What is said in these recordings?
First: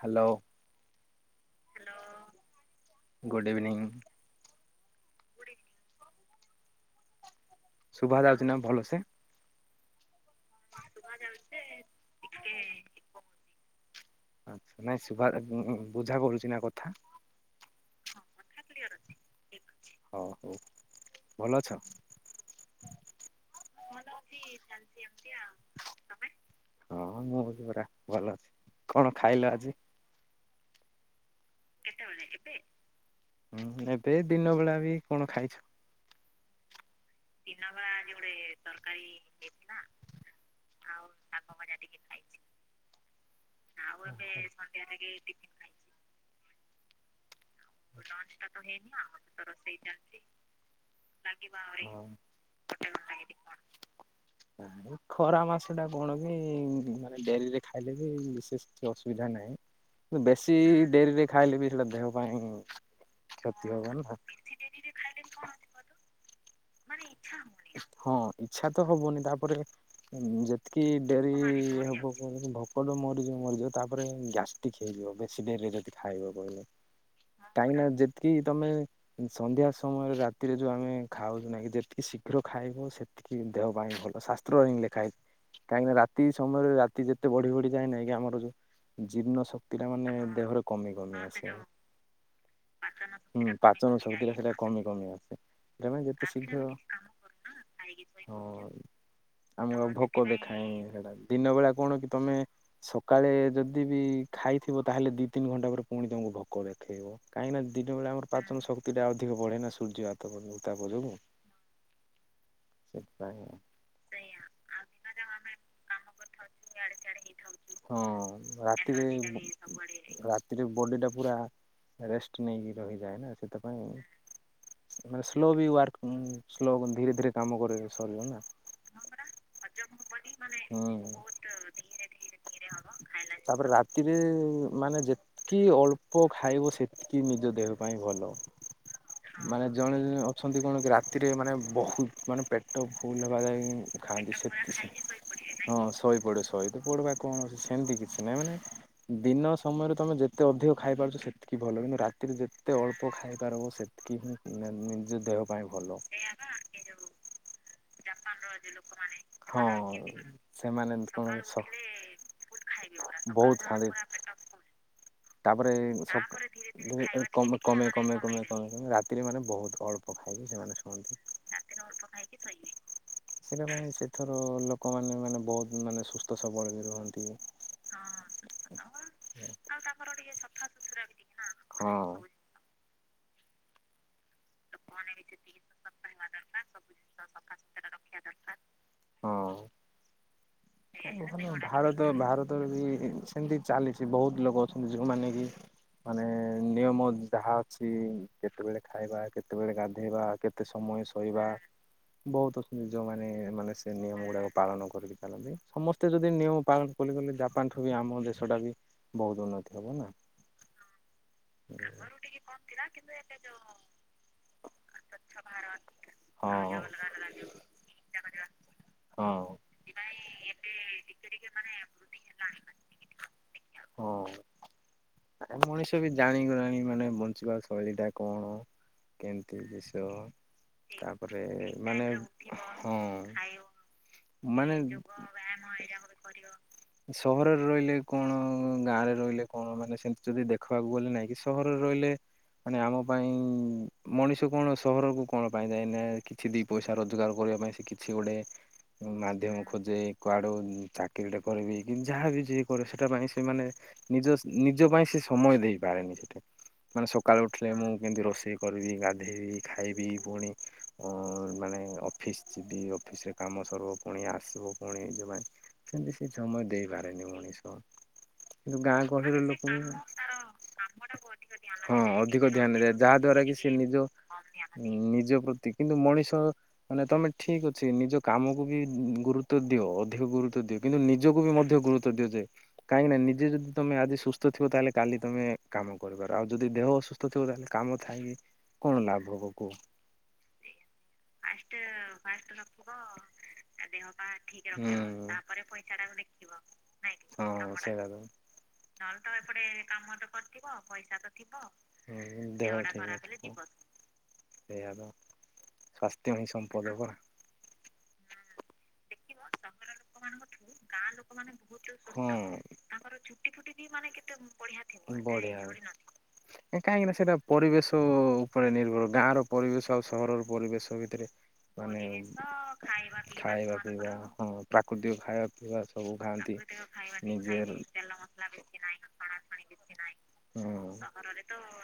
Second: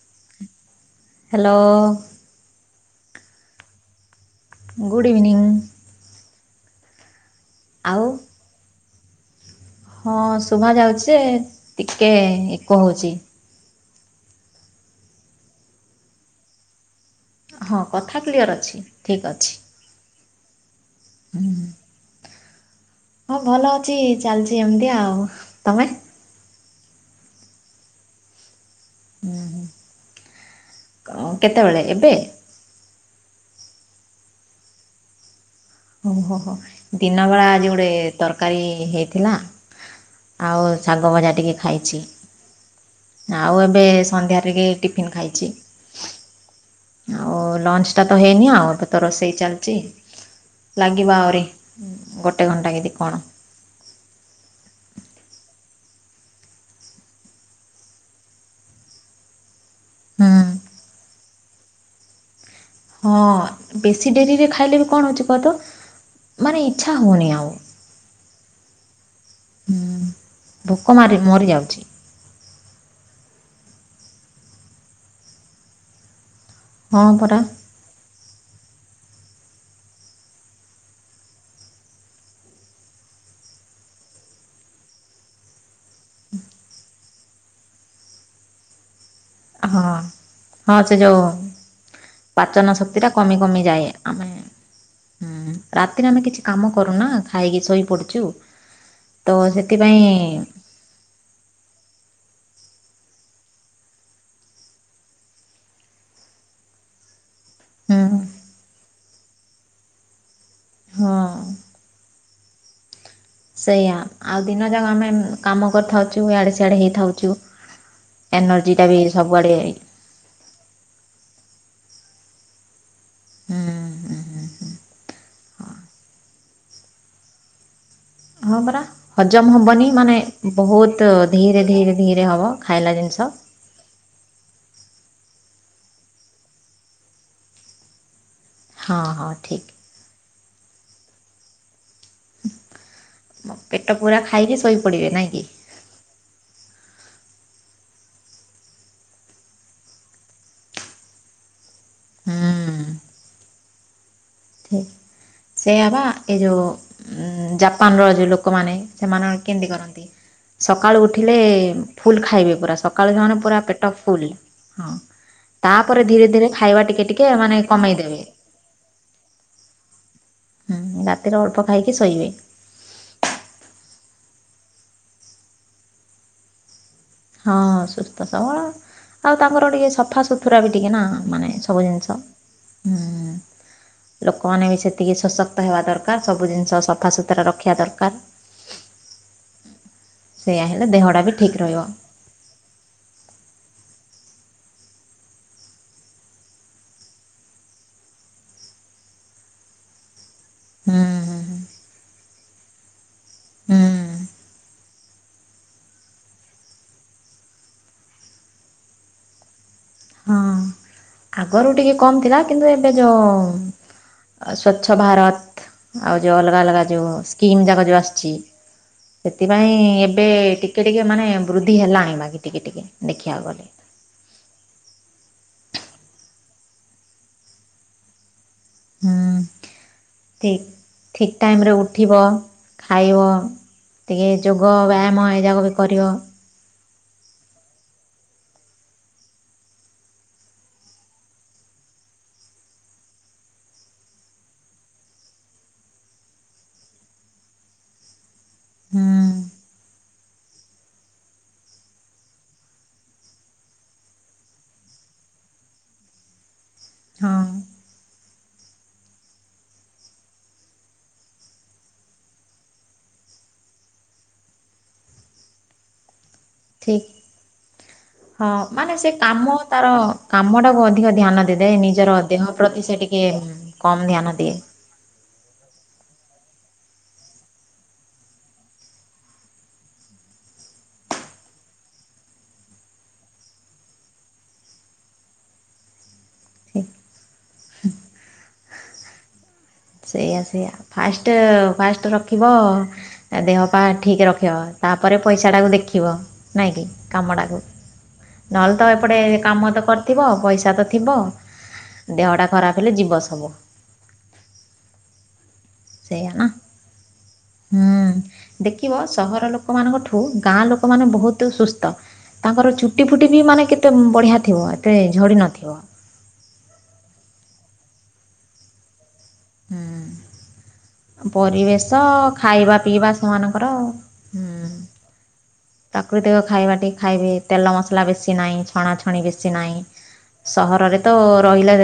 Hello hello good evening. Good evening. ଆଉ ଶୁଭା ଯାଉଛି ନା ଭଲ ସେ ହଁ ଶୁଭା ଯାଉଛି ଟିକେ ଇକୋ ହଉଛି। ଆଚଛା ନାଇଁ ସୁଭ ବୁଝା କରୁଛି ନା କଥା ହଁ କ କଥାା କ୍ଲିଅର୍ ଅଛି ଠିକ୍ ଅଛି। ହଉ ହଉ ହୁଁ ଭଲ ଅଛ? ହଁ ଭଲ ଅଛି ଚାଲିଛି ଏମିତି ଆଉ ତମେ ହଁ ମୁଁ ହଉଛି ପୁରା ଭଲ ଅଛି। କଣ ଖାଇଲ ଆଜି? କାମ କେତେବେଳେ ଏବେ ହୁଁ ଏବେ ଦିନ ବଳା ବି କଣ ଖାଇଛ? ଓହୋ ହୋ ଦିନବେଳା ଆଜି ଗୋଟେ ତରକାରୀ ହେଇଥିଲା ଆଉ ଶାଗ ଭଜା ଟିକେ ଖାଇଛି। ଆଉ ଏବେ ସନ୍ଧ୍ୟାରେ ବି ଟିଫିନ୍ ଖାଇଛି। ହଁ ଓ ଲଞ୍ଚ ଟା ତ ହେଇନି ଆଉ ତ ରୋଷେଇ ଚାଲିଛି। ଲାଗିବ ଆହୁରି କି ଦି ଗୋଟେ କ'ଣ ଘଣ୍ଟା କି କଣ ଖରା ମାସ ଟା କଣ କି ମାନେ ଡେରିରେ ଖାଇଲେ ବି ବିଶେଷ କିଛି ଅସୁବିଧା ନାହିଁ। ହୁଁ। ବେଶି ଡେରି ରେ ଖାଇଲେ ବିି ହେଲା ଦେହ ପାଇଁ ହଁ କ୍ଷତି ହବ ନା। ବେଶୀ ଡେରିରେ ଖାଇଲେ ବି କଣ ହଉଛି କହତ ଇଚ୍ଛା ମାନେ ହେଉନି ଇଛା ଆଉ ହଉନି ହଁ ଇଚ୍ଛା ତ ହବନି ତାପରେ ହୁଁ ଯେତିକି ଭୋକ ମାରି ଡେରି ମରିଯାଉଛି ହବ ଭୋକ ମରି ମରି ଯିବ। ତାପରେ ଗ୍ୟାଷ୍ଟିକ୍ ହେଇଯିବ ବେଶୀ ଡେରି ରେ ଯଦି ଖାଇବ। ହଁ ପରା କାହିଁକି ଯେତିକି ତମେ ସନ୍ଧ୍ୟା ସମୟରେ ରାତିରେ ଯୋଉ ଆମେ ଖାଉ ନାଇଁ ଯେତିକି ଶୀଘ୍ର ଖାଇବ ସେତିକି ଦେହ ପାଇଁ ଭଲ। ଶାସ୍ତ୍ର ରେ ହିଁ ଲେଖା ହେଇଚି କାହିଁକିନା ରାତି ସମୟରେ ରାତି ଯେତେ ବଢି ବଢି ଯାଏ ନାଇଁକି ଆମର ଯୋଉ ଜୀର୍ଣ୍ଣ ଶକ୍ତି ହଁ ଟା ମାନେ ଦେହରେ ହଁ କମି ସେ କମି ଯେଉଁ ଆସେ ହଁ ପାଚନ ଶକ୍ତିଟା କମି କମିଯାଏ ପାଚନ ଶକ୍ତି ଆମେ ଟା ସେଟା କମି କମି ଆସେ। ତେବେ ରାତିରେ ଆମେ କିଛି କାମ କରୁ ନା ହଁ ତ ଆମକୁ ଆଉ ସେଥିପାଇଁ ଭୋକ ଦେଖାଏନି ସେଟା ଦିନ ବେଳା କଣ କି ତମେ ସେଥିପାଇଁ ସକାଳେ ଯଦି ବି ଖାଇଥିବ ତାହେଲେ ଦି ତିନି ଘଣ୍ଟା ପରେ ପୁଣି ତମକୁ ଭୋକ ଦେଖେଇବ। କାହିଁକି ଦିନ ବେଳେ ହୁଁ ଆମର ପାଚନ ଶକ୍ତି। ଶକ୍ତି ଟା ଅଧିକ ବଢେ ନା ସୂର୍ଯ୍ୟ ତାପ ଯୋଗୁ ହଁ ସେଥିପାଇଁ ସେଇଆ ଆଉ ଦିନ ଯାକ ଆମେ କାମ କରିଥାଉ ଇଆଡେ ସିଆଡେ ହେଇଥାଉ ହଁ ଏନର୍ଜିଟା ବି ସବୁଆଡ଼େ ରାତିରେ ରାତିରେ ବଡି ଟା ପୁରା ରେଷ୍ଟ ନେଇକି ହେଇଯାଏ ନା ହୁଁ ସେଥିପାଇଁ ହୁଁ ମାନେ ମୁଁ ସ୍ଲୋ ବି ୱାର୍କ ସ୍ଲୋ ଧୀରେ ଧୀରେ କାମ କରେ। ସରିବ ନା ହଁ ପରା ହଜମ ହବନି ମାନେ ବହୁତ ହୁଁ। ଧି ଧିରେ ଧିରେ ଧିରେ ହବ ଖାଇଲା ଜିନିଷ। କି ଅଳ୍ପ ଖାଇବ ସେତିକି ନିଜ ଦେହ ପାଇଁ ଭଲ। ହଁ ହଁ ଠିକ୍ ମାନେ ଜଣେ ଜଣେ ଅଛନ୍ତି। ଅଛନ୍ତି କଣ କି ରାତିରେ ମାନେ ବହୁତ। ମାନେ ପେଟ ଫୁଲ ହେବା ମୋ ପେଟ ଯାଏ ପୁରା ଖାଆନ୍ତି। ପେଟ ପୁରା ଖାଇକି ଶୋଇପଡ଼ିବେ ସୋଇପଡ଼ିବେ ନାଇଁ କି ନାଇଁ କି ହଁ ଶୋଇ ଶୋଇ ପଡିବା କଣ ସେମିତି କିଛି ନାହିଁ ମାନେ ଦିନ ସମୟରେ ତମେ ଯେତେ ଅଧିକ ଖାଇପାରୁଛ ସେତିକି କି ଭଲ କିନ୍ତୁ ରାତିରେ ଯେତେ ଅଳ୍ପ ଖାଇପାର ହେବ ସେତ୍ ସେଇୟା ବା ଏ ଯୋଉ ଉଁ ଜାପାନର ଯଉ ଲୋକମାନେ ସେମାନେ ହଁ କେମିତି କରନ୍ତି ସେମାନେ ସକାଳୁ ଉେଲେ କଣ ଫୁଲ ଖାଇବେ ପୁରା ସକାଳୁ ସେମାନେ ବହୁତ ପୁରା ଖାଆନ୍ତି ପେଟ ଫୁଲ୍ ହଁ ତାପରେ ଧୀରେ ଧୀରେ ଖାଇବା ଟିକେ ଟିକେ ମାନେ କମେଇ ଦେବେ। ସେତିରେ ମାନେ ବହୁତ ଅଳ୍ ଖାଇକି ସେମାନେ ଶୁଅନ୍ତି। ରାତିରେ ଅଳ୍ପ ଖାଇକି ଶୋଇବେ ଏଥର ଲୋକମାନେ ମାନେ ବହୁତ୍ ମାନେ ସୁସ୍ଥ ସବଳ ହିଁ ରୁହନ୍ତି। ହଁ ସୁସ୍ଥ ସବଳ ଆଉ ତାଙ୍କର ଟିକେ ସଫାସୁତୁରା ବି ଟିକେ ନା ମାନେ ସବୁ ହଁ ଜିନିଷ। ହୁଁ ଉଁ ଲୋକ ଲୋକମାନେ ବି ସେତିକି ସଶକ୍ତ ହେବା ଦରକାର ସବୁ ଜିନିଷ ସଫା ସୁତରା ରଖିବା ଦରକାର। ହଁ। ସେଇୟା ହେଲେ ଦେହଟା ବି ଠିକ୍ [unintelligible] ରହିବ ହୁଁ ଭାରତ ଭାରତରେ ବି ସେମିତି ଚାଲିଛି। ବହୁତ ଲୋକ ଅଛନ୍ତି ଯଉମାନେ କି ମାନେ ନିୟମ ଯାହା ଅଛି କେତେବେଳେ ଖାଇବା କେତେବେଳେ ଗାଧେଇବା କେତେ ସମୟ ହୁଁ ଶୋଇବା ବହୁତ୍ ଯୋଉମାନେ। ହୁଁ ନେ ସେ ହୁଁ ନିୟମ ଗୁଡ଼ାକ ପାଳନ କରିକି [unintelligible] ସମସ୍ତେ ଯଦି ନିୟମ ପାଳନ କ କଲେ ଜାପାନଠୁ ବି ଆମ ଦେଶଟା ବି ବହୁତ ଉନ୍ନତି ହବ ନା ହଁ ଆଗରୁ ଟିକେ କମ୍ ଥିଲା କିନ୍ତୁ ଏବେ ଯେଉଁ ସ୍ୱଚ୍ଛ ଭାରତ୍ ଆଉ ଯେଉ ଅଲଗା ହଁ ଅଲଗା ଯୋଉ ସ୍କିମ୍ ଯାକ ଯେଉଁ ଆସିଛି ହଁ ସେଥିପାଇଁ ଏବେ ଟି ଟିକେ ଟିକେ ମାନେ ବୃଦ୍ଧି ହେଲାଣି ବାକି ଟିକେ ଟିକେ ଦେଖିବାକୁ ଗଲେ। ଆ ମଣିଷ ବି ଜାଣିଗଲାଣି ମାନେ ବଞ୍ଚିବା ଶୈଳୀ ଟା କଣ। ହୁଁ ଠିକ୍ ଠିକ୍ ଟାଇମରେ ଉଠିବ ଖାଇବ [unintelligible] ଏଇଯାକ ବି କରିଅ। ସହରରେ ରହିଲେ କଣ ଗାଁରେ ରହିଲେ କଣ ମାନେ ସେମତି ଯଦି ଦେଖିବାକୁ ଗଲେ ନାହିଁ କି ସହରରେ ରହିଲେ ମାନେ ଆମ ପାଇଁ ମଣିଷ କଣ ସହରକୁ କଣ ପାଇଁ ଯାଏନା କିଛି ଦି ପଇସା ରୋଜଗାର କରିବା ପାଇଁ ସେ କିଛି ଗୋଟେ ହୁଁ ମାଧ୍ୟମ ଖୋଜେ। କୁଆଡ଼ୁ ଚାକିରିଟେ କରିବି କି ଯାହା ବି ଯିଏ କରେ ସେଇଟା ପାଇଁ ସେମାନେ ନିଜ ନିଜ ପାଇଁ ସେ ସମୟ ଦେଇପାରେନି ସେଠି ମାନେ ହଁ ସକାଳୁ ଉଠିଲେ ମୁଁ କେମିତି ରୋଷେଇ କରିବି ଗାଧେଇବି ଖାଇବି ପୁଣି ଉଁ ମାନେ ଅଫିସ୍ ଯିବି ଅଫିସରେ କାମ ସରିବ ପୁଣି ଆସିବ। ପୁଣି ଯୋଉମାନେ ସେମିତି କି ସମୟ ଠିକ୍ ଦେଇପାରେନି ମଣିଷ ହଁ କିନ୍ତୁ ମାନେ ଗାଁ ସେ ଗହଳିର କାମ ତାର ଲୋକମାନେ କାମଟାକୁ ଅଧିକ ଧ୍ୟାନ ଦେଇଥାଏ ହଁ ନିଜର ଦେହ ଅଧିକ ପ୍ରତି ଧ୍ୟାନ ଦ ସେ ଯାହା ଟିକେ ଦ୍ଵାରା କି ସେ ନିଜ କମ୍ ଧ୍ୟାନ ଦିଏ ନିଜ ପ୍ରତି କିନ୍ତୁ ମଣିଷ ମାନେ ତମେ ଠିକ ଅଛି ନିଜ କାମକୁ ବି ଗୁରୁ ତ୍ଵ ଦିଅ ଅଧିକ ଗୁରୁତ୍ୱ ଦିଅ କିନ୍ତୁ ନିଜକୁ ବି ମଧ୍ୟ ଗୁରୁତ୍ୱ ଦିଅ ଯେ କାହିଁକି ନା ନିଜେ ଯଦି ତମେ ଆଜି ସୁସ୍ଥ ଥିବ ତାହେଲେ କାଲି ତମେ କାମ କରିବାର ଆଉ ଯଦି ଠିକ୍ ଦେହ ଅସୁସ୍ଥ ଥିବ ତାହେଲେ କାମ ଥାଇକି କଣ ଲାଭ ହବ କୁହ। ସେଇଆ ସେଇଆ ଫାଷ୍ଟ ଫାଷ୍ଟ ରଖିବ ଦେହ ପା ଠିକ ର ନାଇଁ କି କାମଟାକୁ ନହେଲେ ତ ଏପଟେ କାମ ତ କରିଥିବ ପଇସା ତ ଥିବ ଦେହଟା ଖରାପ ହେଲେ ଯିବ ସବୁ [unintelligible] ସେ ଆଦ ସେଇଆ ନା ହୁଁ ଦେଖିବ ସହର ଲୋକମାନଙ୍କଠୁ ଗାଁ ଲୋକମାନେ ବହୁତ ସୁସ୍ଥ ହଁ ତାଙ୍କର ଚୁଟି ଫୁଟି ବି ମାନେ କେତେ ବଢି ଥିବ ଏତେ ଝଡ଼ି ନଥିବ ଏ ପରିବେଶ ଉପରେ ନିର୍ଭର ଗାଁ ର ପରିବେଶ ଆଉ ସହରର ପରିବେଶ ଭିତରେ ହୁଁ ପରିବେଶ ମାନେ ଖାଇବା ପିଇବା ସେମାନଙ୍କର ଖାଇବାକୁ ହୁଁ। ସେଇା ହଁ ପ୍ରାକୃତିକ ଖାୟ ସବୁ ପ୍ରାକୃତିକ ଖାଆନ୍ତି ଖାଇବା ଟିକେ ଖାଇବେ ତେଲ ମସଲା ବେଶୀ ନାହିଁ ଛଣାଛଣି ବେଶୀ ନାହିଁ। ସହରରେ ତ ରହିଲେ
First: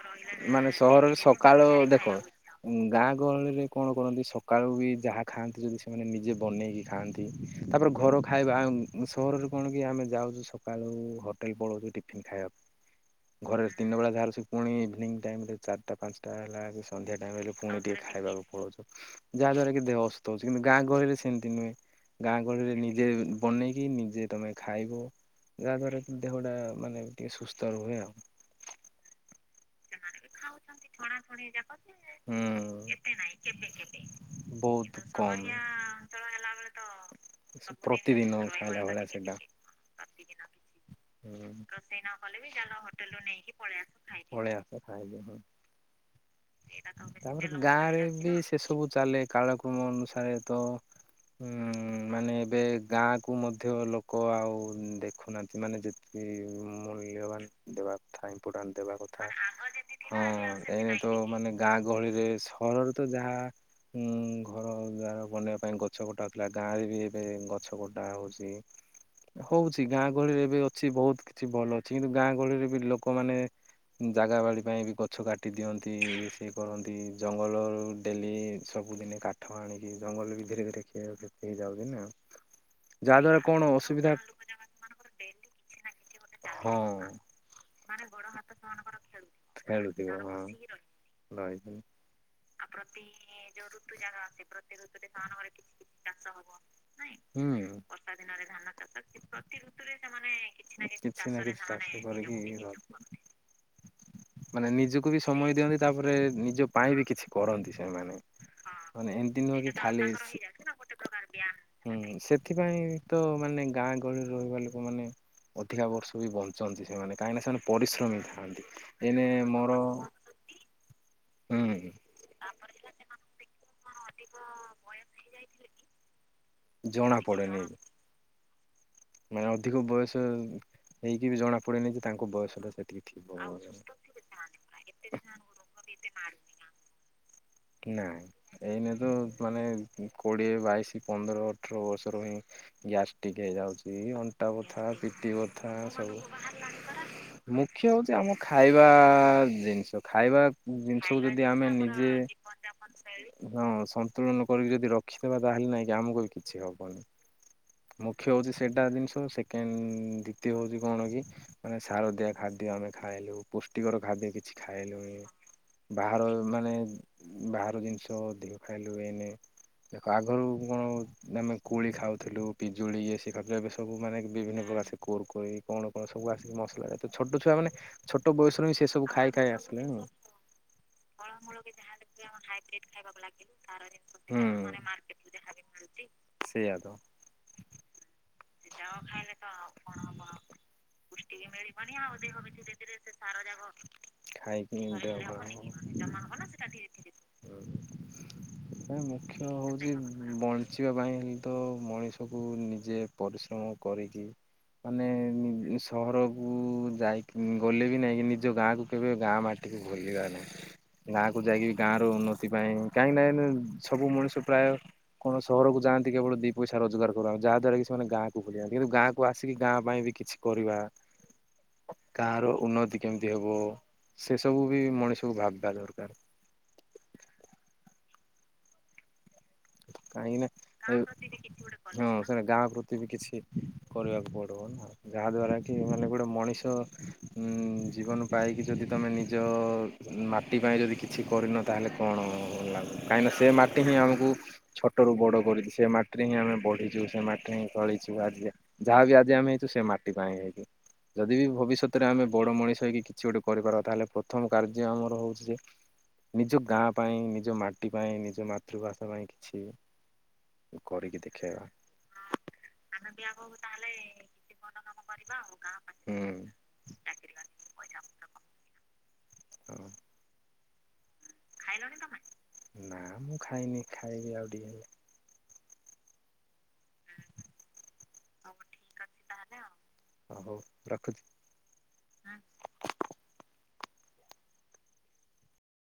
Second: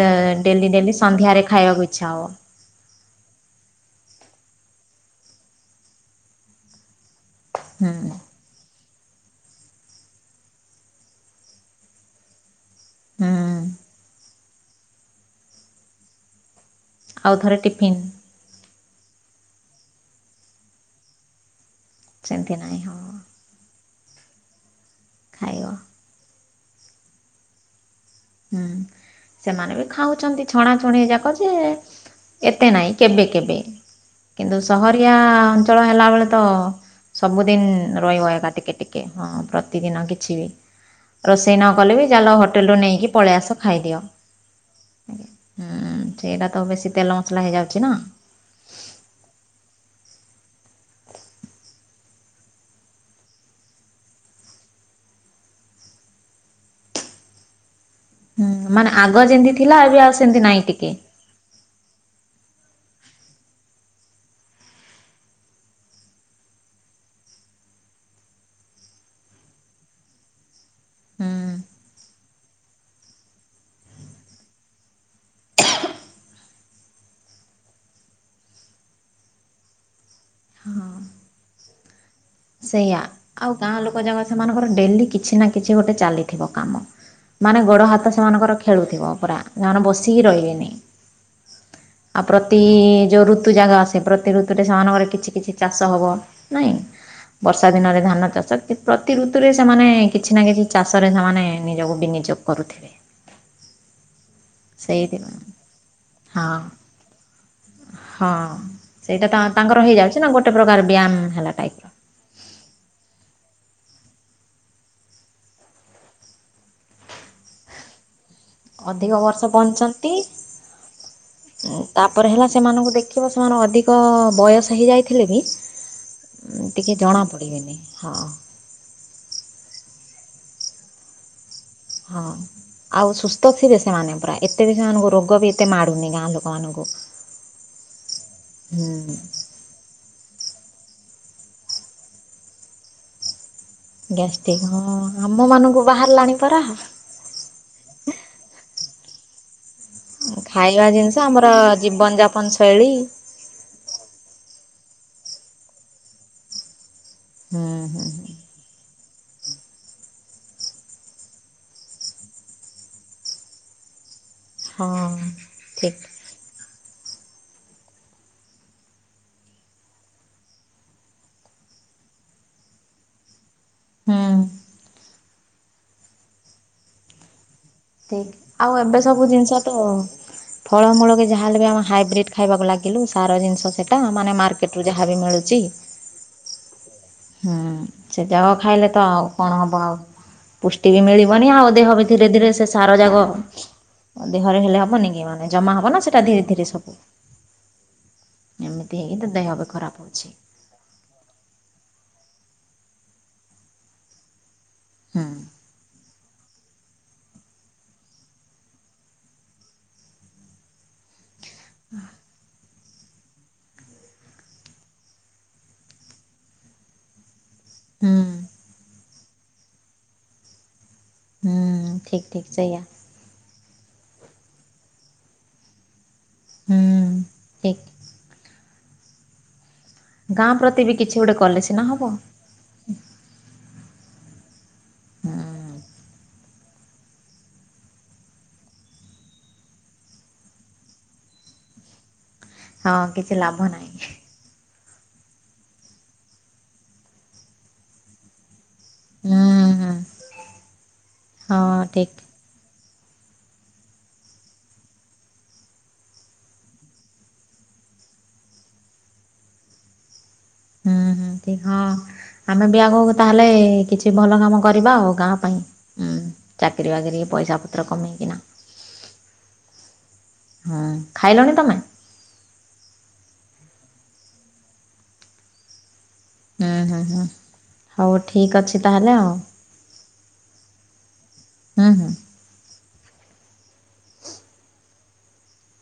ଡେଲି ମାନେ ଡେଲି ସହରରେ ସନ୍ଧ୍ୟାରେ ସକାଳ ଖାଇବାକୁ ଇଚ୍ଛା ଦେଖ ହବ। ଗାଁ ଗହଳିରେ କଣ କରନ୍ତି। ସକାଳୁ ବି ଯାହା ଖାଆନ୍ତି ଯଦି ସେମାନେ ନିଜେ ବନେଇକି ଥାନ୍ତି ତାପରେ ହୁଁ ଘର ଖାଇବା ସହରରେ କଣ କି ଆମେ ଯାଉଛୁ ସକାଳୁ ହୋଟେଲ ପଳଉଛୁ ଟିଫିନ ଖାଇବାକୁ ହୁଁ ଘରେରେ ତିନି ବେଳା ଧାର ଶ ପୁଣି ଇଭିନିଂ ଟାଇମ ରେ ଚାରିଟା ପାଞ୍ଚଟା ହେଲା ସନ୍ଧ୍ୟା ଆଉ ଟାଇମ୍ ହେଲେ ଥରେ ପୁଣି ଟିଫିନ୍ ଟିକିଏ ଖାଇବାକୁ ପଳଉଛୁ। ଯାହା ଦ୍ଵାରା କି ଦେହ ଅସଥ ଅଛି କିନ୍ତୁ ଗାଁ ଗରେ ସେମିତି ନୁହେଁ। ଗାଁ ସେମିତି ଗହରେ ନାହିଁ ହଁ। ନିଜେ ବନେଇ କି ନିଜେ ତମେ ଖାଇବ ଖାଇବ ଯରେ ଦେ ମାନେ ଟିକେ ସୁସ୍ଥ ରୁହେ ଆଉ ହୁଁ ସେମାନେ ବି ଖାଉଛନ୍ତି ଛଣାଛଣି ଯାକ ଯେ ଏତେ ନାହିଁ ହୁଁ। କେବେ କେବେ କିନ୍ତୁ ବହୁତ ସହରିଆ କମ୍ ଅଞ୍ଚଳ ହେଲା ବଳେ ତ ସବୁଦିନ ରହିବ ପ୍ରତିଦିନ ଏକା ଟିକେ ଖାଇଲା ଟିକେ ଭଳିଆ ହଁ ସେଟା ପ୍ରତିଦିନ କିଛି ବି ରୋଷେଇ ନ କଲେ ବି ଜାଲ ହୋଟେଲ ରୁ ନେଇକି ପଳେଇ ଆସ ଖାଇଦିଅ। ଳସ ଖାଇଲେଁ ହୁଁ ସେଇଟା ତ ବେଶୀ ତେଲ ମସଲା ତାପରେ ହେଇଯାଉଛି ନା ଗାଁରେ ବି ସେ ସବୁ ଚାଲେ କାଳକ୍ରମ ଅନୁସାରେ ପାଷାରେ ତ ହଁ ମାନେ ଏବେ ଗାଁ କୁ ମଧ୍ୟ ଲୋକ ଆଉ ଦେଖୁନାହାନ୍ତି ମାନେ ଯେତିକି ମୂଲ୍ୟବାନ ଦେବାକୁ ଦେବା ହୁଁ ମାନେ ଆଗ କଥା ଯେମିତି ଥିଲା ଏବେ ଆଉ ହଁ ସେମିତି ନାହିଁ ଟିକେ ଏଇ ତ ମାନେ ଗାଁ ଗହଳିରେ ଘରରେ ତ ଯାହା ଉ ଘର ଯାହାର ବନେଇବା ପାଇଁ ଗଛ କଟା ପିଲା ଗାଁ ରେ ବି ଏବେ ଗଛ କଟା ହଉଛି ହଉଛି ଗାଁ ଗହଳିରେ ଏବେ ଅଛି ବହୁତ ହୁଁ କିଛି ଭଲ ଅଛି କିନ୍ତୁ ଗାଁ ଗହଳିରେ ବି ଲୋକ ଲୋକମାନେ ଜାଗା ବାଡ଼ି ପାଇଁ ବି ଗଛ କାଟି ଦିଅନ୍ତି ସେଏ କରନ୍ତି ଜଙ୍ଗଲରୁ ଡେଲି ସବୁଦିନେ କାଠ ଆଣିକି ଜଙ୍ଗଲ ବି ଧରେ ଦେଖିବା ଯାଉଦିନ ନା ସେଇଆ ଯାହା ଦ୍ଵାରା ଆଉ କଣ ଗାଁ ଲୋକ ଅସୁବିଧା ଯାକ ସେମାନଙ୍କର ଡେଲି କିଛି ନା କିଛି ଗୋଟେ ଚାଲିଛି, କାମ ହଁ ମାନେ ଗୋଡ ହାତ ସେମାନଙ୍କର ଖେଳୁଥିବ ପୁରା ଯମାନେ ଖେଳୁଥିବ ବସିକି ହଁ ରହିବେନି, ରହିଥିବ ହୁଁ। ଆଉ ପ୍ରତି ଯୋଉ ଋତୁ ଜାଗା ଆସେ ପ୍ରତି ଋତୁରେ ସେମାନଙ୍କର କିଛି କିଛି ଚାଷ ହବ, ନାଇଁ ବର୍ଷା ଦିନରେ ଧାନ ଚାଷ କି ପ୍ରତି ଋତୁରେ ସେମାନେ କିଛି ନା କିଛି ଚାଷରେ କିଛି ନା ସେମାନେ କିଛି ଚାଷ ନିଜକୁ କରିକି ବିନିଯୋଗ କରୁଥିବେ ମାନେ ନିଜକୁ ବି ସେଇଥିପାଇଁ ସମୟ ଦିଅନ୍ତି ତାପରେ ହଁ ନିଜ ପାଇଁ ବି କିଛି କରନ୍ତି, ସେମାନେ ହଁ। ମାନେ ସେଇଟା ଏମିତି ନୁହଁ କି ତାଙ୍କର ଖାଲି ହେଇଯାଉଛି ନା ଗୋଟେ ପ୍ରକାର ବ୍ୟାୟାମ ହେଲା ଟାଇପର। ସେଥିପାଇଁ ତ ମାନେ ଗାଁ ଗହଳିରେ ରହିବା ଲୋକମାନେ ଅଧିକା ବର୍ଷା ସୁ ବି ବଞ୍ଚନ୍ତି ସେମାନେ କାହିଁକିନା ସେମାନେ ପରିଶ୍ରମିକ ଅଧିକ ବର୍ଷ ପଞ୍ଚଛନ୍ତି। ହୁଁ ତାପରେ ହେଲା ସେମାନଙ୍କୁ ଦେଖିବ ସେମାନେ ଅଧିକ ବୟସ ହେଇଯାଇଥିଲେ ବି ଟିକେ ଜଣା ପଡିବେନି ହଁ ମାନେ ଅଧିକ ବୟସ ହେଇକି ବି ଜଣା ପଡେନି ଯେ ହଁ ତାଙ୍କ ବୟସଟା ସେତିକି ଆଉ ଥିବ। ସୁସ୍ଥ ଥିବେ ସେମାନେ ପୁରା ଏତେ ବି ସେମାନଙ୍କୁ ରୋଗ ବି ଏତେ ମାଡୁନି ଗାଁ ଲୋକମାନଙ୍କୁ। ନାଇଁ ହୁଁ ଏଇନେ ତ ମାନେ କୋଡିଏ ବାଇଶ ପନ୍ଦର ଅଠର ବର୍ଷରୁ ହିଁ ଗ୍ୟାସ୍ ଟିକ ହେଇଯାଉଛି। ଅଣ୍ଟା ଗ୍ୟାଷ୍ଟ୍ରିକ୍ ହଁ ବଥା ପିଟି ଆମ ବଥା ମାନଙ୍କୁ ବାହାରିଲାଣି ପରା। ସବୁ ମୁଖ୍ୟ ହଉଛି ଆମ ଖାଇ ଜିନିଷ ତ ଖାଇବା ଜିନିଷ ଜିନିଷକୁ ଯଦି ଆମର ଆମେ ନିଜେ ଜୀବନ ଯାପନ ଶୈଳୀ ହଁ ସନ୍ତୁଳନ କରି। ଯଦି ରଖିଦବା ତାହେଲେ ନାଇଁକ ଆମକୁ ବି କିଛି ହବନି ହୁଁ ହୁଁ ମୁଖ୍ୟ ହୁଁ ହଉଛି ସେଇଟା ଜିନିଷ ସେକେଣ୍ଡ ଦ୍ଵିତୀୟ ହଉଛି କଣ କି ମାନେ ଶାରଦିଆ ଖାଦ୍ୟ ଆମେ ଖାଇଲୁ ପୁଷ୍ଟିକର ଖାଦ୍ୟ କି କିଛି ହଁ। ଖାଇଲୁଣି ଠିକ୍ ବାହାର ମାନେ ବାହାର ଜିନିଷ ଅଧିକ ଖାଇଲେ ହୁଏନି ଦେଖ ଆଗରୁ କଣ ଆମେ କୋଳି ଖାଉଥିଲୁ। ପିଜୁଳି ଇଏ ସିଏ କାଜୁ ବାଇ ବେସ ସବୁ ମାନେ ହୁଁ ବିଭିନ୍ନ ପ୍ରକାର ସେ କୋର୍ କୁ କୁଇ କଣ କଣ ସବୁ ଆସି ମସଲା ଯା ତ ଛୋଟ ଛୁଆ ମାନେ ଠିକ ଆଉ ଏବେ ସବୁ ଜିନିଷ ତ ଆସିଲେଣି। ଫଳମୂଳ କି ଯାହାଲେ ବି ଆମେ ହାଇବ୍ରିଡ ଖାଇବାକୁ ଲାଗିଲୁ ସାର ଜିନିଷ ସେଟା ମାନେ ହୁଁ ମାର୍କେଟ ରୁ ଯାହାବ ମିଳୁଛି। ସେଇଆ ତ ହୁଁ ସେ ଜାଗ ଖାଇଲେ ତ ଆଉ କଣ ହବ ଆଉ ପୁଷ୍ଟି ବି ମିଳିବନି ଆଉ ଦେହ ବି ଧୀରେ ଧୀରେ ସେ [unintelligible] କୁ ସାର ନିଜେ ଯାକ ଦେହରେ ହେଲେ ହବନି କି ମାନେ ଜମା ହବ ନା ସେଇଟା ଧୀରେ ଧୀରେ ସବୁ ଏମିତି ହେଇକି ତ ଦେହ ବି ଖରାପ ହେଉଛି। ପରିଶ୍ରମ କରିକି ହୁଁ ମାନେ ସହର ମୁଁ ଉ ଯାଇକି ଗଲେ ବି ନାଇଁ ନିଜ ଗାଁକୁ କେବେ ଗାଁ ମାଟିକୁ ଭୁଲିବା ନାହିଁ ଗାଁ ତାକୁ ଯାଇକି ଗାଁର ଉନ୍ନତି ପାଇଁ କାହିଁକି ନାହିଁ ସବୁ ମଣିଷ ପ୍ରାୟ କଣ ସହରକୁ ଯାଆନ୍ତି କେବଳ ଦି ପଇସା ରୋଜଗାର [unintelligible] ଯାହାଦ୍ୱାରା କି ସେମାନେ ହୁଁ ଗାଁ କୁ ବୁଲି ଯାନ୍ତି। କିନ୍ତୁ ଗାଁ କୁ ଆସିକି ଗାଁ ପାଇଁ ବି କିଛି କରିବା ହୁଁ ଠିକ୍ ଗାଁର ଠିକ୍ ସେଇଆ ଉନ୍ନତି କେମିତି ହେବ ସେ ସବୁ ବି ମଣିଷକୁ ଭାବିବା ଦରକାର। ହୁଁ ଠିକ୍ କାହିଁକି ନା ଗାଁ ପ୍ରତି ବି ଏଇ କିଛି ଗୋଟେ କଲେ ସିନା ହବ ହଁ ସେଟ ଗାଁ ପ୍ରତି ବି କିଛି କରିବାକୁ ପଡ଼ିବ ନା। ଯାହା ହୁଁ। ଦ୍ଵାରା କି ମାନେ ଗୋଟେ ମଣିଷ ତ ଜୀବନ ପାଇକି ଯଦି ତମେ ନିଜ ମାଟି ପାଇଁ ଯଦି କିଛି କରିନ ତାହେଲେ କଣ ହଁ କିଛି କାହିଁକିନା ସେ ଲାଭ ମାଟି ନାହିଁ ହିଁ ଆମକୁ ଛୋଟରୁୁ ବଡ କରିଛି ସେ ମାଟିରେ ହିଁ ଆମେ ବଢିଛୁ ସେ ମାଟିରେ ହିଁ ଚଳିଛୁ ଆଜି ଯାହା ବି ଆଜି ଆମେ ହେଇଛୁ ହୁଁ ସେ ହୁଁ ମାଟି ପାଇଁ ହେଇଛୁ ଯଦି ବି ହଁ ଭବିଷ୍ୟତରେ ଠିକ୍। ଆମେ ବଡ ମଣିଷ ହେଇକି କିଛି ଗୋଟେ କରିପାରବା ତାହେଲେ ପ୍ରଥମ କାର୍ଯ୍ୟ ଆମର ହଉଛି ଯେ ନିଜ ଗାଁ ପାଇଁ ନିଜ ମାଟି ପାଇଁ ନିଜ ମାତୃଭାଷା ପାଇଁ କି ଛି ହୁଁ ହୁଁ ଠିକ ହଁ ଆମେ ବି ଆଗ ତାହେଲେ କିଛି ଭଲ କାମ କରିବା ଆଉ ଗାଁ ପାଇଁ ହୁଁ ଚାକିର ବାକିରି ପଇସା ପତ୍ର କମେଇକିନା। ହଁ ହୁଁ ଖାଇଲଣି ତମେ? [unintelligible] ନା ମୁଁ ଖାଇନି। ଖାଇବି ଆଉ ଟିକେ ଗଲେ। ହୁ ହୁ ହୁ ହଉ ଠିକ୍ ଅଛି ତାହେଲେ ଆଉ ହଉ ରଖୁଛି। [inaudible] ହୁ ହୁ।